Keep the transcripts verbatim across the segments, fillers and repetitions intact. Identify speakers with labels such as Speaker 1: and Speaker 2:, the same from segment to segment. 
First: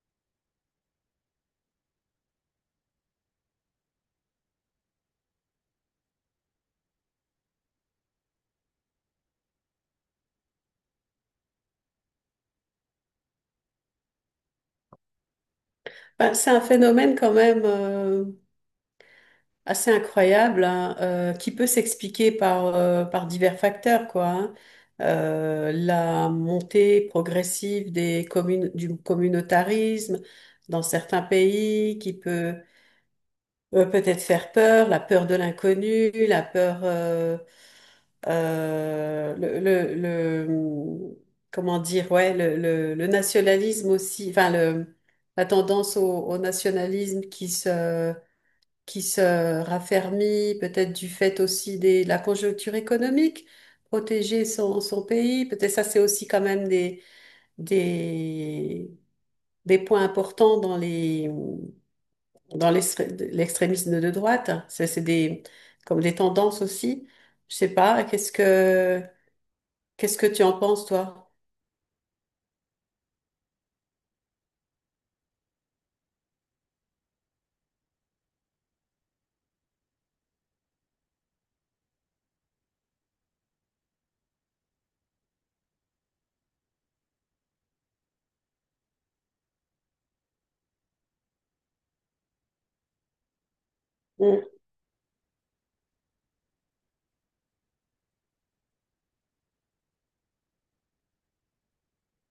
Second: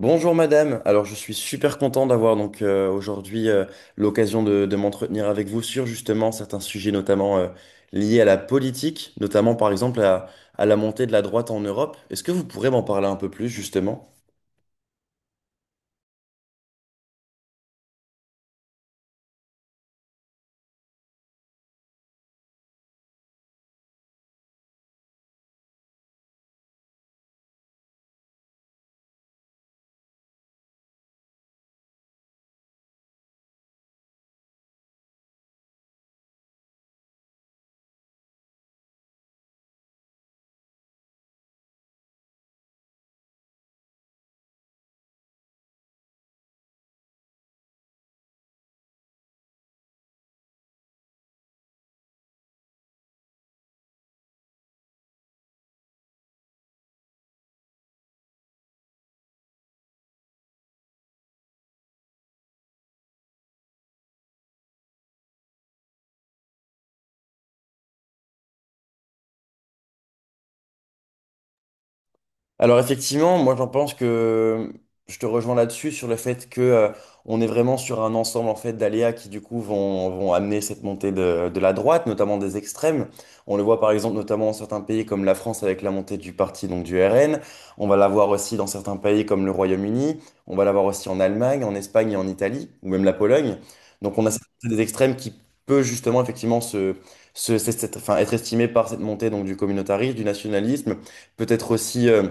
Speaker 1: Bonjour madame, alors je suis super content d'avoir donc euh, aujourd'hui euh, l'occasion de, de m'entretenir avec vous sur justement certains sujets notamment euh, liés à la politique, notamment par exemple à, à la montée de la droite en Europe. Est-ce que vous pourrez m'en parler un peu plus justement?
Speaker 2: Ben, c'est un phénomène quand même euh, assez incroyable hein, euh, qui peut s'expliquer par, euh, par divers facteurs, quoi. Hein. Euh, la montée progressive des communes, du communautarisme dans certains pays qui peut euh, peut-être faire peur, la peur de l'inconnu, la peur, euh, euh, le, le, le- comment dire, ouais, le, le, le nationalisme aussi, enfin le, la tendance au, au nationalisme qui se, qui se raffermit, peut-être du fait aussi des, de la conjoncture économique, protéger son, son pays, peut-être ça c'est aussi quand même des, des, des points importants dans les dans l'extré- l'extrémisme de droite. Ça, c'est des, comme des tendances aussi. Je sais pas, qu'est-ce que, qu'est-ce que tu en penses, toi?
Speaker 1: Alors effectivement, moi j'en pense que je te rejoins là-dessus sur le fait que euh, on est vraiment sur un ensemble en fait d'aléas qui du coup vont, vont amener cette montée de, de la droite, notamment des extrêmes. On le voit par exemple notamment dans certains pays comme la France avec la montée du parti donc du R N. On va l'avoir aussi dans certains pays comme le Royaume-Uni. On va l'avoir aussi en Allemagne, en Espagne et en Italie ou même la Pologne. Donc on a cette
Speaker 2: Mm.
Speaker 1: montée des extrêmes qui peut justement effectivement se, se- cette- cette- enfin, être estimée par cette montée donc du communautarisme, du nationalisme, peut-être aussi euh,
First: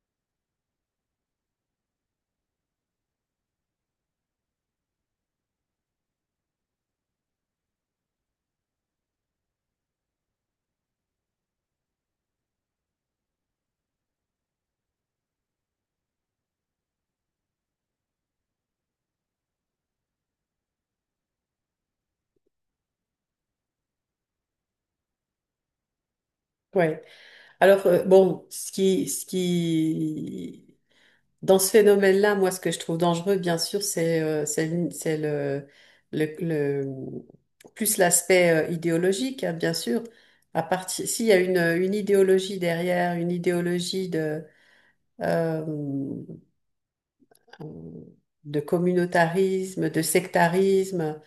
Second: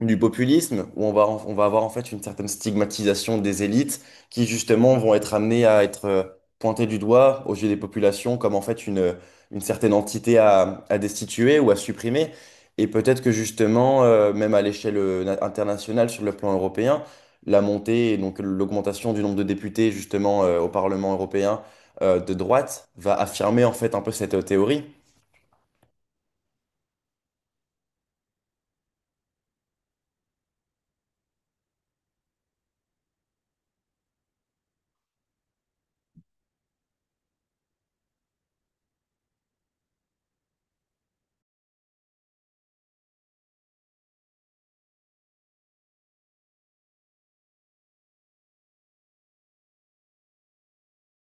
Speaker 1: du populisme, où on va, en- on va avoir en fait une certaine stigmatisation des élites qui justement vont être amenées à être euh, pointées du doigt aux yeux des populations comme en fait une, une certaine entité à, à destituer ou à supprimer. Et peut-être que justement, euh, même à l'échelle euh, na- internationale, sur le plan européen, la montée et donc l'augmentation du nombre de députés justement euh, au Parlement européen euh, de droite va affirmer en fait un peu cette euh, théorie.
Speaker 2: Ouais. Alors, euh, bon, ce qui, ce qui, dans ce phénomène-là, moi, ce que je trouve dangereux, bien sûr, c'est euh, c'est le, c'est le, le- le- plus l'aspect euh, idéologique, hein, bien sûr. À partir, s'il y a une, une idéologie derrière, une idéologie de, euh, de communautarisme, de sectarisme.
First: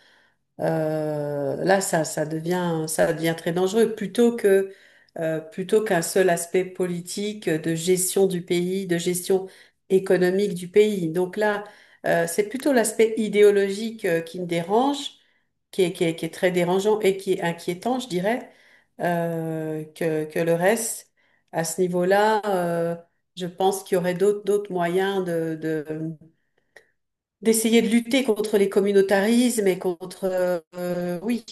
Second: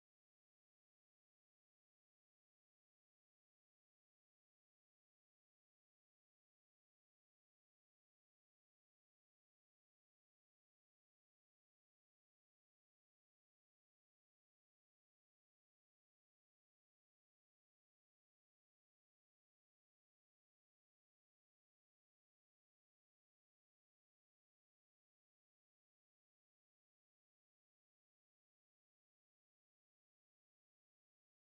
Speaker 2: euh, là, ça, Ça devient, ça devient très dangereux. Plutôt que, euh, plutôt qu'un seul aspect politique euh, de gestion du pays, de gestion économique du pays. Donc là, euh, c'est plutôt l'aspect idéologique euh, qui me dérange, qui est, qui est, qui est très dérangeant et qui est inquiétant, je dirais, euh, que, que le reste. À ce niveau-là, euh, je pense qu'il y aurait d'autres, d'autres moyens de, de d'essayer de lutter contre les communautarismes et contre... euh, euh, oui,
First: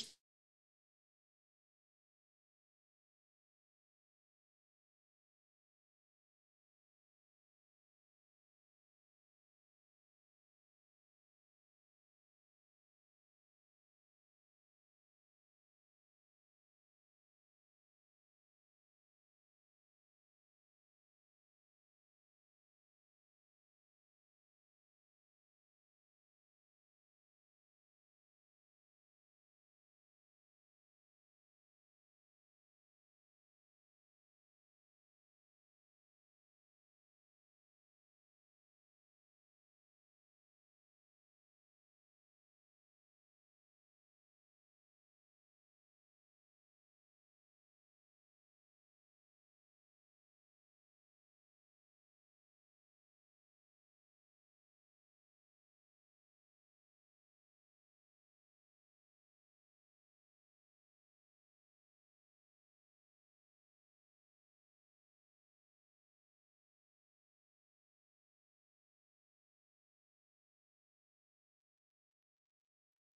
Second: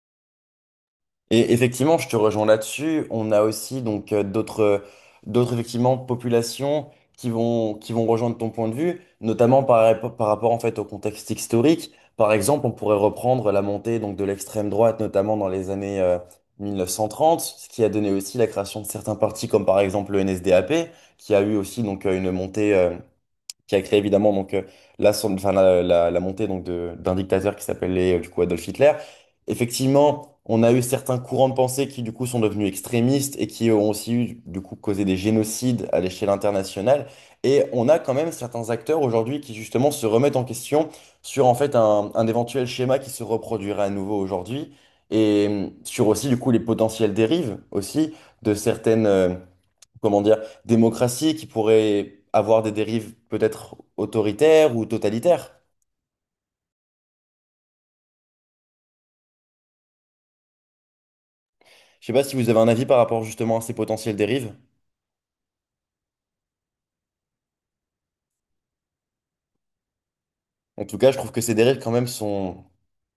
Speaker 1: Et effectivement, je te rejoins là-dessus. On a aussi donc euh, d'autres euh, d'autres effectivement populations qui vont qui vont rejoindre ton point de vue, notamment par, rap- par rapport en fait au contexte historique. Par exemple, on pourrait reprendre la montée donc de l'extrême droite, notamment dans les années euh, mille neuf cent trente, ce qui a donné aussi la création de certains partis comme par exemple le N S D A P, qui a eu aussi donc euh, une montée euh, qui a créé évidemment donc euh, la, son- enfin, la, la- la montée donc de- d'un dictateur qui s'appelait euh, du coup Adolf Hitler. Effectivement, on a eu certains courants de pensée qui du coup sont devenus extrémistes et qui ont aussi eu du coup causé des génocides à l'échelle internationale. Et on a quand même certains acteurs aujourd'hui qui justement se remettent en question sur en fait un, un éventuel schéma qui se reproduirait à nouveau aujourd'hui et euh, sur aussi du coup les potentielles dérives aussi de certaines euh, comment dire, démocratie qui pourrait avoir des dérives peut-être autoritaires ou totalitaires. Je sais pas si vous avez un avis par rapport justement à ces potentielles dérives. En tout cas, je trouve que ces dérives quand même sont,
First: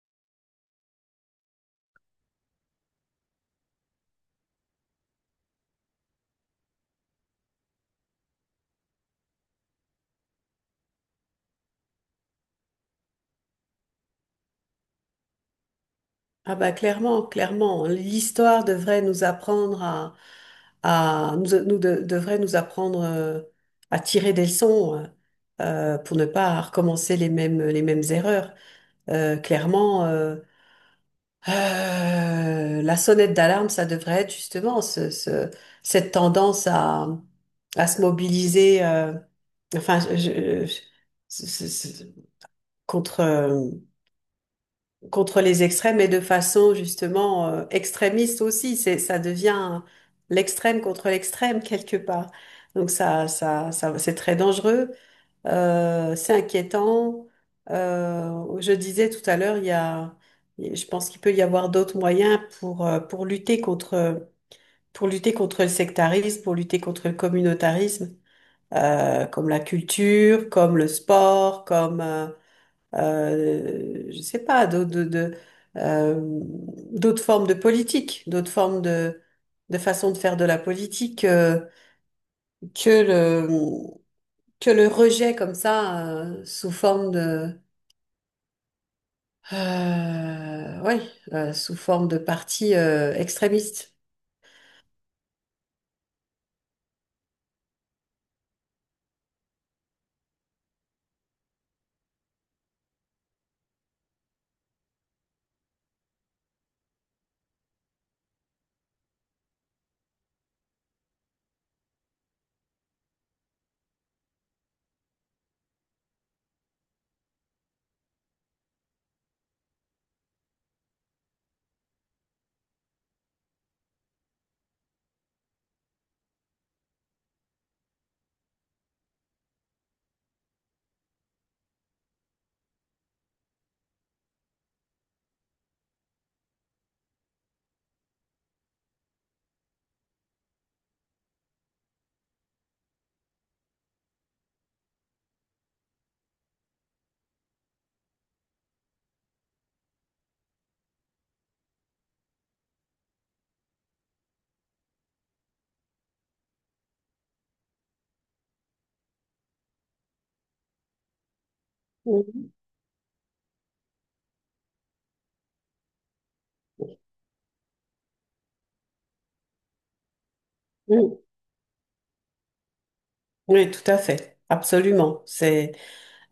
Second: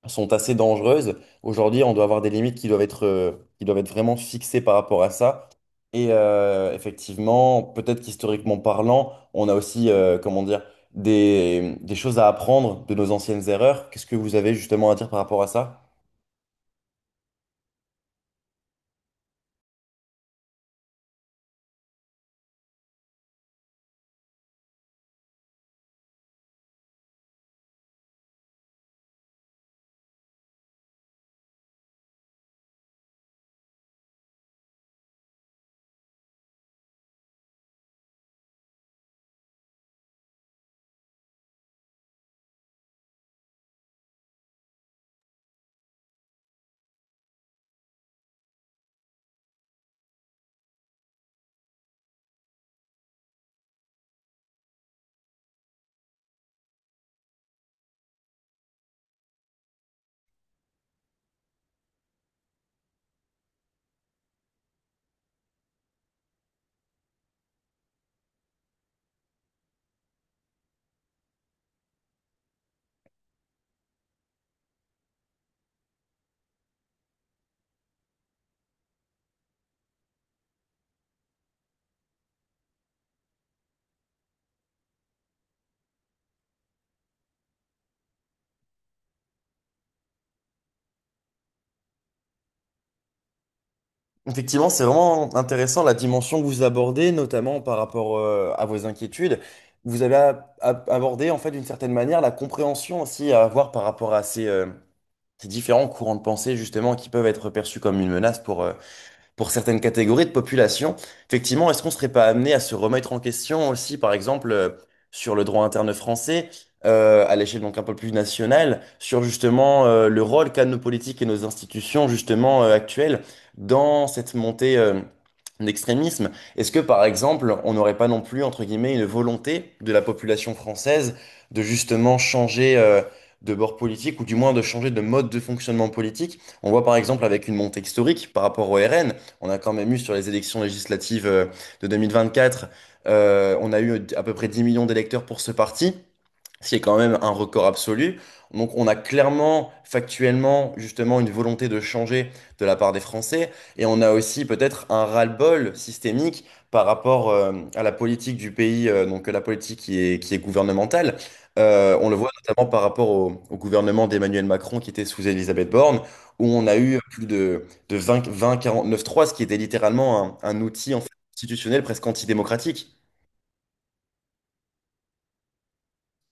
Speaker 1: sont assez dangereuses. Aujourd'hui, on doit avoir des limites qui doivent être, euh, qui doivent être vraiment fixées par rapport à ça. Et euh, effectivement, peut-être qu'historiquement parlant, on a aussi, euh, comment dire, des, des choses à apprendre de nos anciennes erreurs. Qu'est-ce que vous avez justement à dire par rapport à ça?
Speaker 2: ah bah clairement, clairement, l'histoire devrait nous apprendre à, à nous, nous de- devrait nous apprendre euh, à tirer des leçons euh, pour ne pas recommencer les mêmes, les mêmes erreurs. Euh, clairement, euh, euh, la sonnette d'alarme, ça devrait être justement ce, ce- cette tendance à, à se mobiliser. euh, enfin, je, je- contre euh, contre les extrêmes et de façon justement euh, extrémiste aussi. C'est ça devient l'extrême contre l'extrême quelque part. Donc ça ça ça c'est très dangereux, euh, c'est inquiétant. Euh, je disais tout à l'heure, il y a je pense qu'il peut y avoir d'autres moyens pour euh, pour lutter contre pour lutter contre le sectarisme, pour lutter contre le communautarisme, euh, comme la culture, comme le sport, comme euh, euh, je sais pas, d'autres de, de, euh, d'autres formes de politique, d'autres formes de, de façon de faire de la politique euh, que le, que le rejet comme ça euh, sous forme de, euh, ouais, euh, sous forme de parti euh, extrémiste.
Speaker 1: Effectivement, c'est vraiment intéressant la dimension que vous abordez, notamment par rapport euh, à vos inquiétudes. Vous avez a- a- abordé, en fait, d'une certaine manière, la compréhension aussi à avoir par rapport à ces, euh, ces différents courants de pensée, justement, qui peuvent être perçus comme une menace pour, euh, pour certaines catégories de population. Effectivement, est-ce qu'on ne serait pas amené à se remettre en question aussi, par exemple, euh, sur le droit interne français, euh, à l'échelle donc un peu plus nationale, sur justement euh, le rôle qu'ont nos politiques et nos institutions justement euh, actuelles dans cette montée euh, d'extrémisme? Est-ce que, par exemple, on n'aurait pas non plus, entre guillemets, une volonté de la population française de justement changer... euh, de bord politique ou du moins de changer de mode de fonctionnement politique. On voit par exemple avec une montée historique par rapport au R N, on a quand même eu sur les élections législatives euh, de deux mille vingt-quatre, euh, on a eu à peu près dix millions d'électeurs pour ce parti ce qui est quand même un record absolu. Donc on a clairement, factuellement, justement, une volonté de changer de la part des Français, et on a aussi peut-être un ras-le-bol systémique par rapport euh, à la politique du pays, euh, donc la politique qui est, qui est gouvernementale. Euh, on le voit
Speaker 2: Mm.
Speaker 1: notamment par rapport au, au gouvernement d'Emmanuel Macron qui était sous Elisabeth Borne, où on a eu plus de, de vingt, vingt quarante-neuf trois, ce qui était littéralement un, un outil en fait,
Speaker 2: Mm.
Speaker 1: constitutionnel presque antidémocratique.
Speaker 2: Oui, tout à fait. Absolument. C'est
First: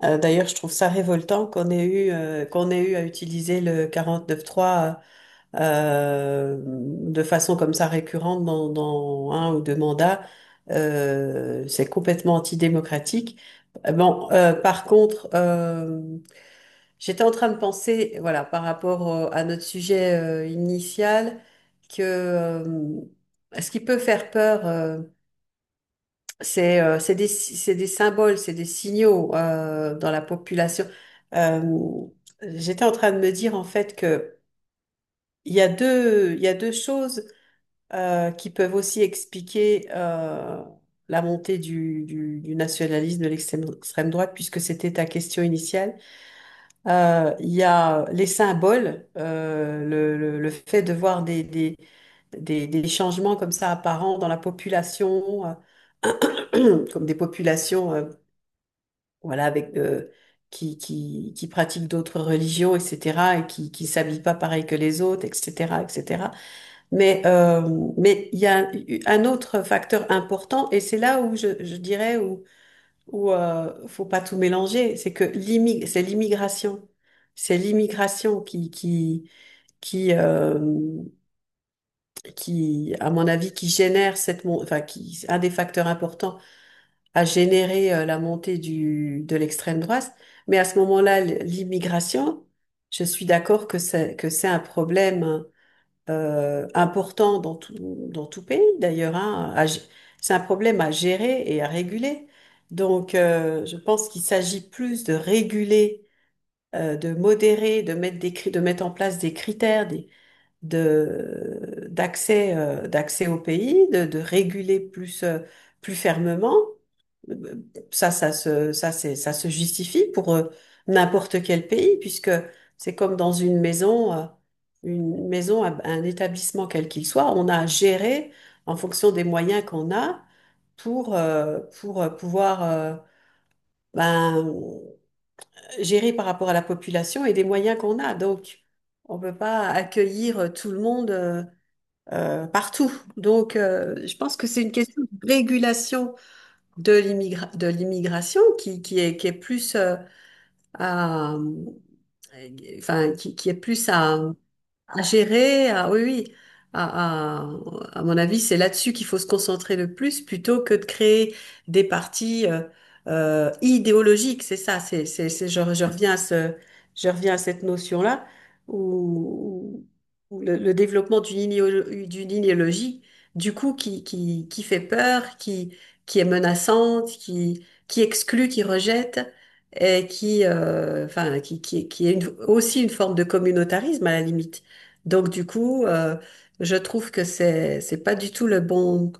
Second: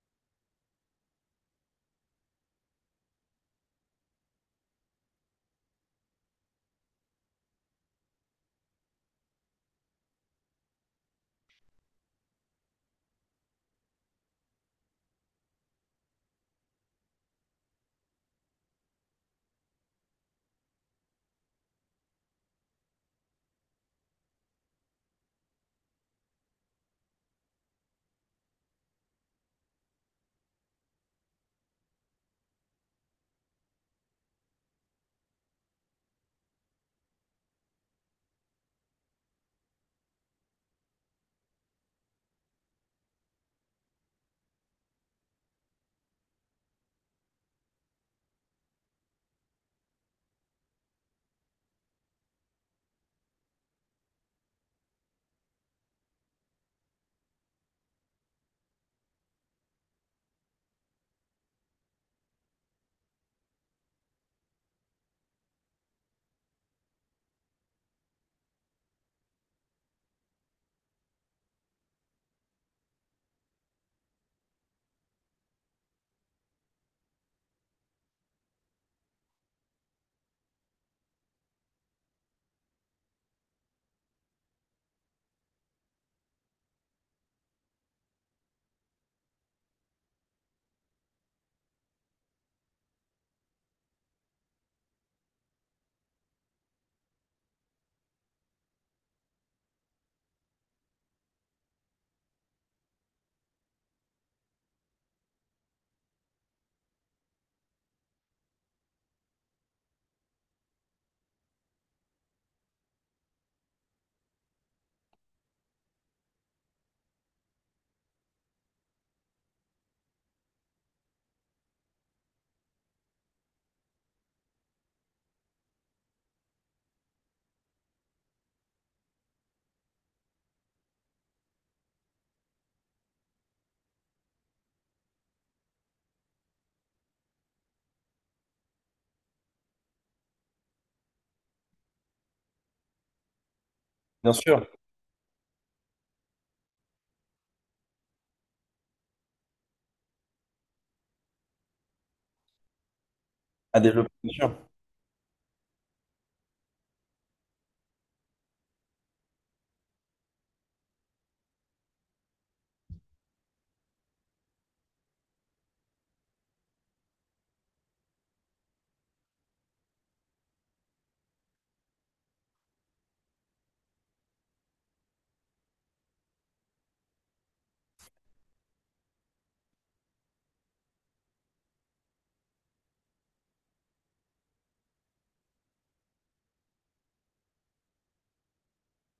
Speaker 2: euh, D'ailleurs, je trouve ça révoltant qu'on ait eu euh, qu'on ait eu à utiliser le quarante neuf trois euh, de façon comme ça récurrente dans, dans un ou deux mandats, euh, c'est complètement antidémocratique. Euh, Bon, euh, par contre, euh, j'étais en train de penser, voilà, par rapport euh, à notre sujet euh, initial, que euh, ce qui peut faire peur, euh, c'est euh, c'est des, si, c'est des symboles, c'est des signaux euh, dans la population. Euh, J'étais en train de me dire en fait que il y a deux, il y a deux choses euh, qui peuvent aussi expliquer euh, la montée du, du- du nationalisme, de l'extrême extrême droite, puisque c'était ta question initiale. Euh, Il y a les symboles, euh, le, le- le fait de voir des, des, des- des changements comme ça apparents dans la population, euh, comme des populations euh, voilà, avec, euh, qui, qui, qui pratiquent d'autres religions, et cætera, et qui ne s'habillent pas pareil que les autres, et cætera, et cætera. Mais euh, mais il y a un un autre facteur important et c'est là où je, je dirais où où euh, faut pas tout mélanger, c'est que l'immi- c'est l'immigration, c'est l'immigration qui qui qui euh, qui à mon avis qui génère cette mon- enfin qui un des facteurs importants à générer euh, la montée du de l'extrême droite. Mais à ce moment-là, l- l'immigration, je suis d'accord que c'est que c'est un problème hein euh, important dans tout, dans tout pays d'ailleurs. Hein, à gé- c'est un problème à gérer et à réguler. Donc, euh, je pense qu'il s'agit plus de réguler, euh, de modérer, de mettre des, cri- de mettre en place des critères des- de, d'accès, euh, d'accès au pays, de, de réguler plus, euh, plus fermement. Ça, ça se, ça, c'est, ça se justifie pour euh, n'importe quel pays, puisque c'est comme dans une maison, euh, une maison, un un établissement quel qu'il soit. On a géré en fonction des moyens qu'on a pour, euh, pour euh, pouvoir euh, ben, gérer par rapport à la population et des moyens qu'on a. Donc, on ne peut pas accueillir tout le monde euh, euh, partout. Donc, euh, je
Speaker 1: Bien
Speaker 2: pense que c'est
Speaker 1: sûr,
Speaker 2: une question de régulation de l'immigra- de l'immigration qui, qui est, qui est plus euh, à, euh, enfin, qui, qui est
Speaker 1: à
Speaker 2: plus
Speaker 1: développer,
Speaker 2: à,
Speaker 1: bien sûr.
Speaker 2: à gérer, à, oui, oui. À, à, à mon avis, c'est là-dessus qu'il faut se concentrer le plus plutôt que de créer des partis euh, euh, idéologiques. C'est ça, c'est, c'est, c'est, je, je reviens à ce, je reviens à cette notion-là où, où le, le développement d'une idéolo- d'une idéologie, du coup, qui, qui, qui fait peur, qui, qui est menaçante, qui, qui exclut, qui rejette et qui, euh, enfin, qui, qui, qui est une- aussi une forme de communautarisme à la limite. Donc, du coup, euh, je trouve que c'est, c'est pas du tout le bon,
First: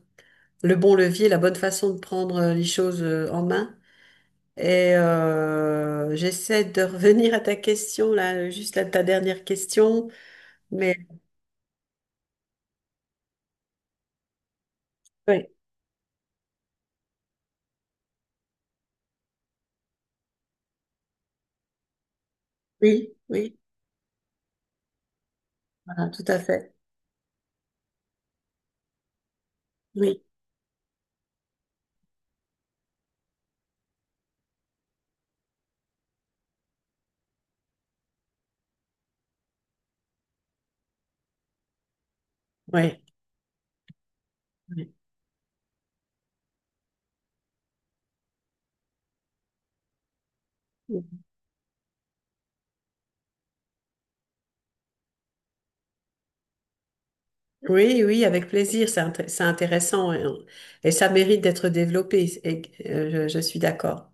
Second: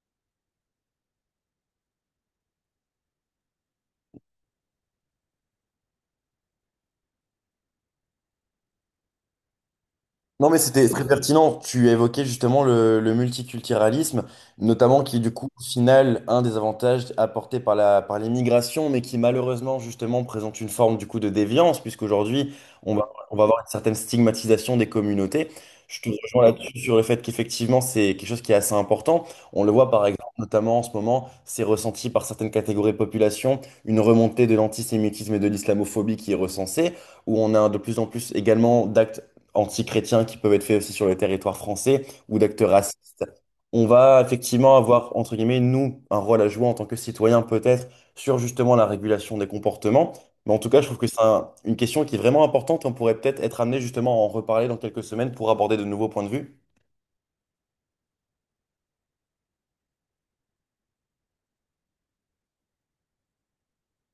Speaker 2: le bon levier, la bonne façon de prendre euh, les choses euh, en main. Et euh, j'essaie de revenir à ta question, là, juste à ta dernière question.
Speaker 1: Non, mais c'était
Speaker 2: Mais
Speaker 1: très pertinent. Tu évoquais justement le, le multiculturalisme, notamment qui est du coup,
Speaker 2: oui,
Speaker 1: au final, un des avantages apportés par la, par l'immigration, mais qui malheureusement, justement, présente une forme du coup de déviance, puisqu'aujourd'hui, on va,
Speaker 2: oui,
Speaker 1: on va
Speaker 2: oui,
Speaker 1: avoir une certaine stigmatisation des communautés. Je te
Speaker 2: voilà, tout à
Speaker 1: rejoins
Speaker 2: fait.
Speaker 1: là-dessus sur le fait qu'effectivement, c'est quelque chose qui est assez important. On le voit par exemple,
Speaker 2: Oui,
Speaker 1: notamment en ce moment, c'est ressenti par certaines catégories de population, une remontée de l'antisémitisme et de l'islamophobie qui est recensée, où on a de plus en plus également d'actes anti qui peuvent être faits aussi sur le territoire français ou d'actes
Speaker 2: oui.
Speaker 1: racistes. On va effectivement
Speaker 2: Oui,
Speaker 1: avoir, entre guillemets, nous, un rôle à jouer en tant que citoyens peut-être sur justement la régulation des comportements. Mais en tout cas, je trouve que c'est un- une question qui est vraiment importante. On pourrait peut-être être amené justement à en reparler dans quelques semaines pour aborder de nouveaux points de vue.
Speaker 2: oui, oui, avec plaisir, c'est int- c'est intéressant et, et ça mérite d'être développé. Et, euh, je je suis d'accord.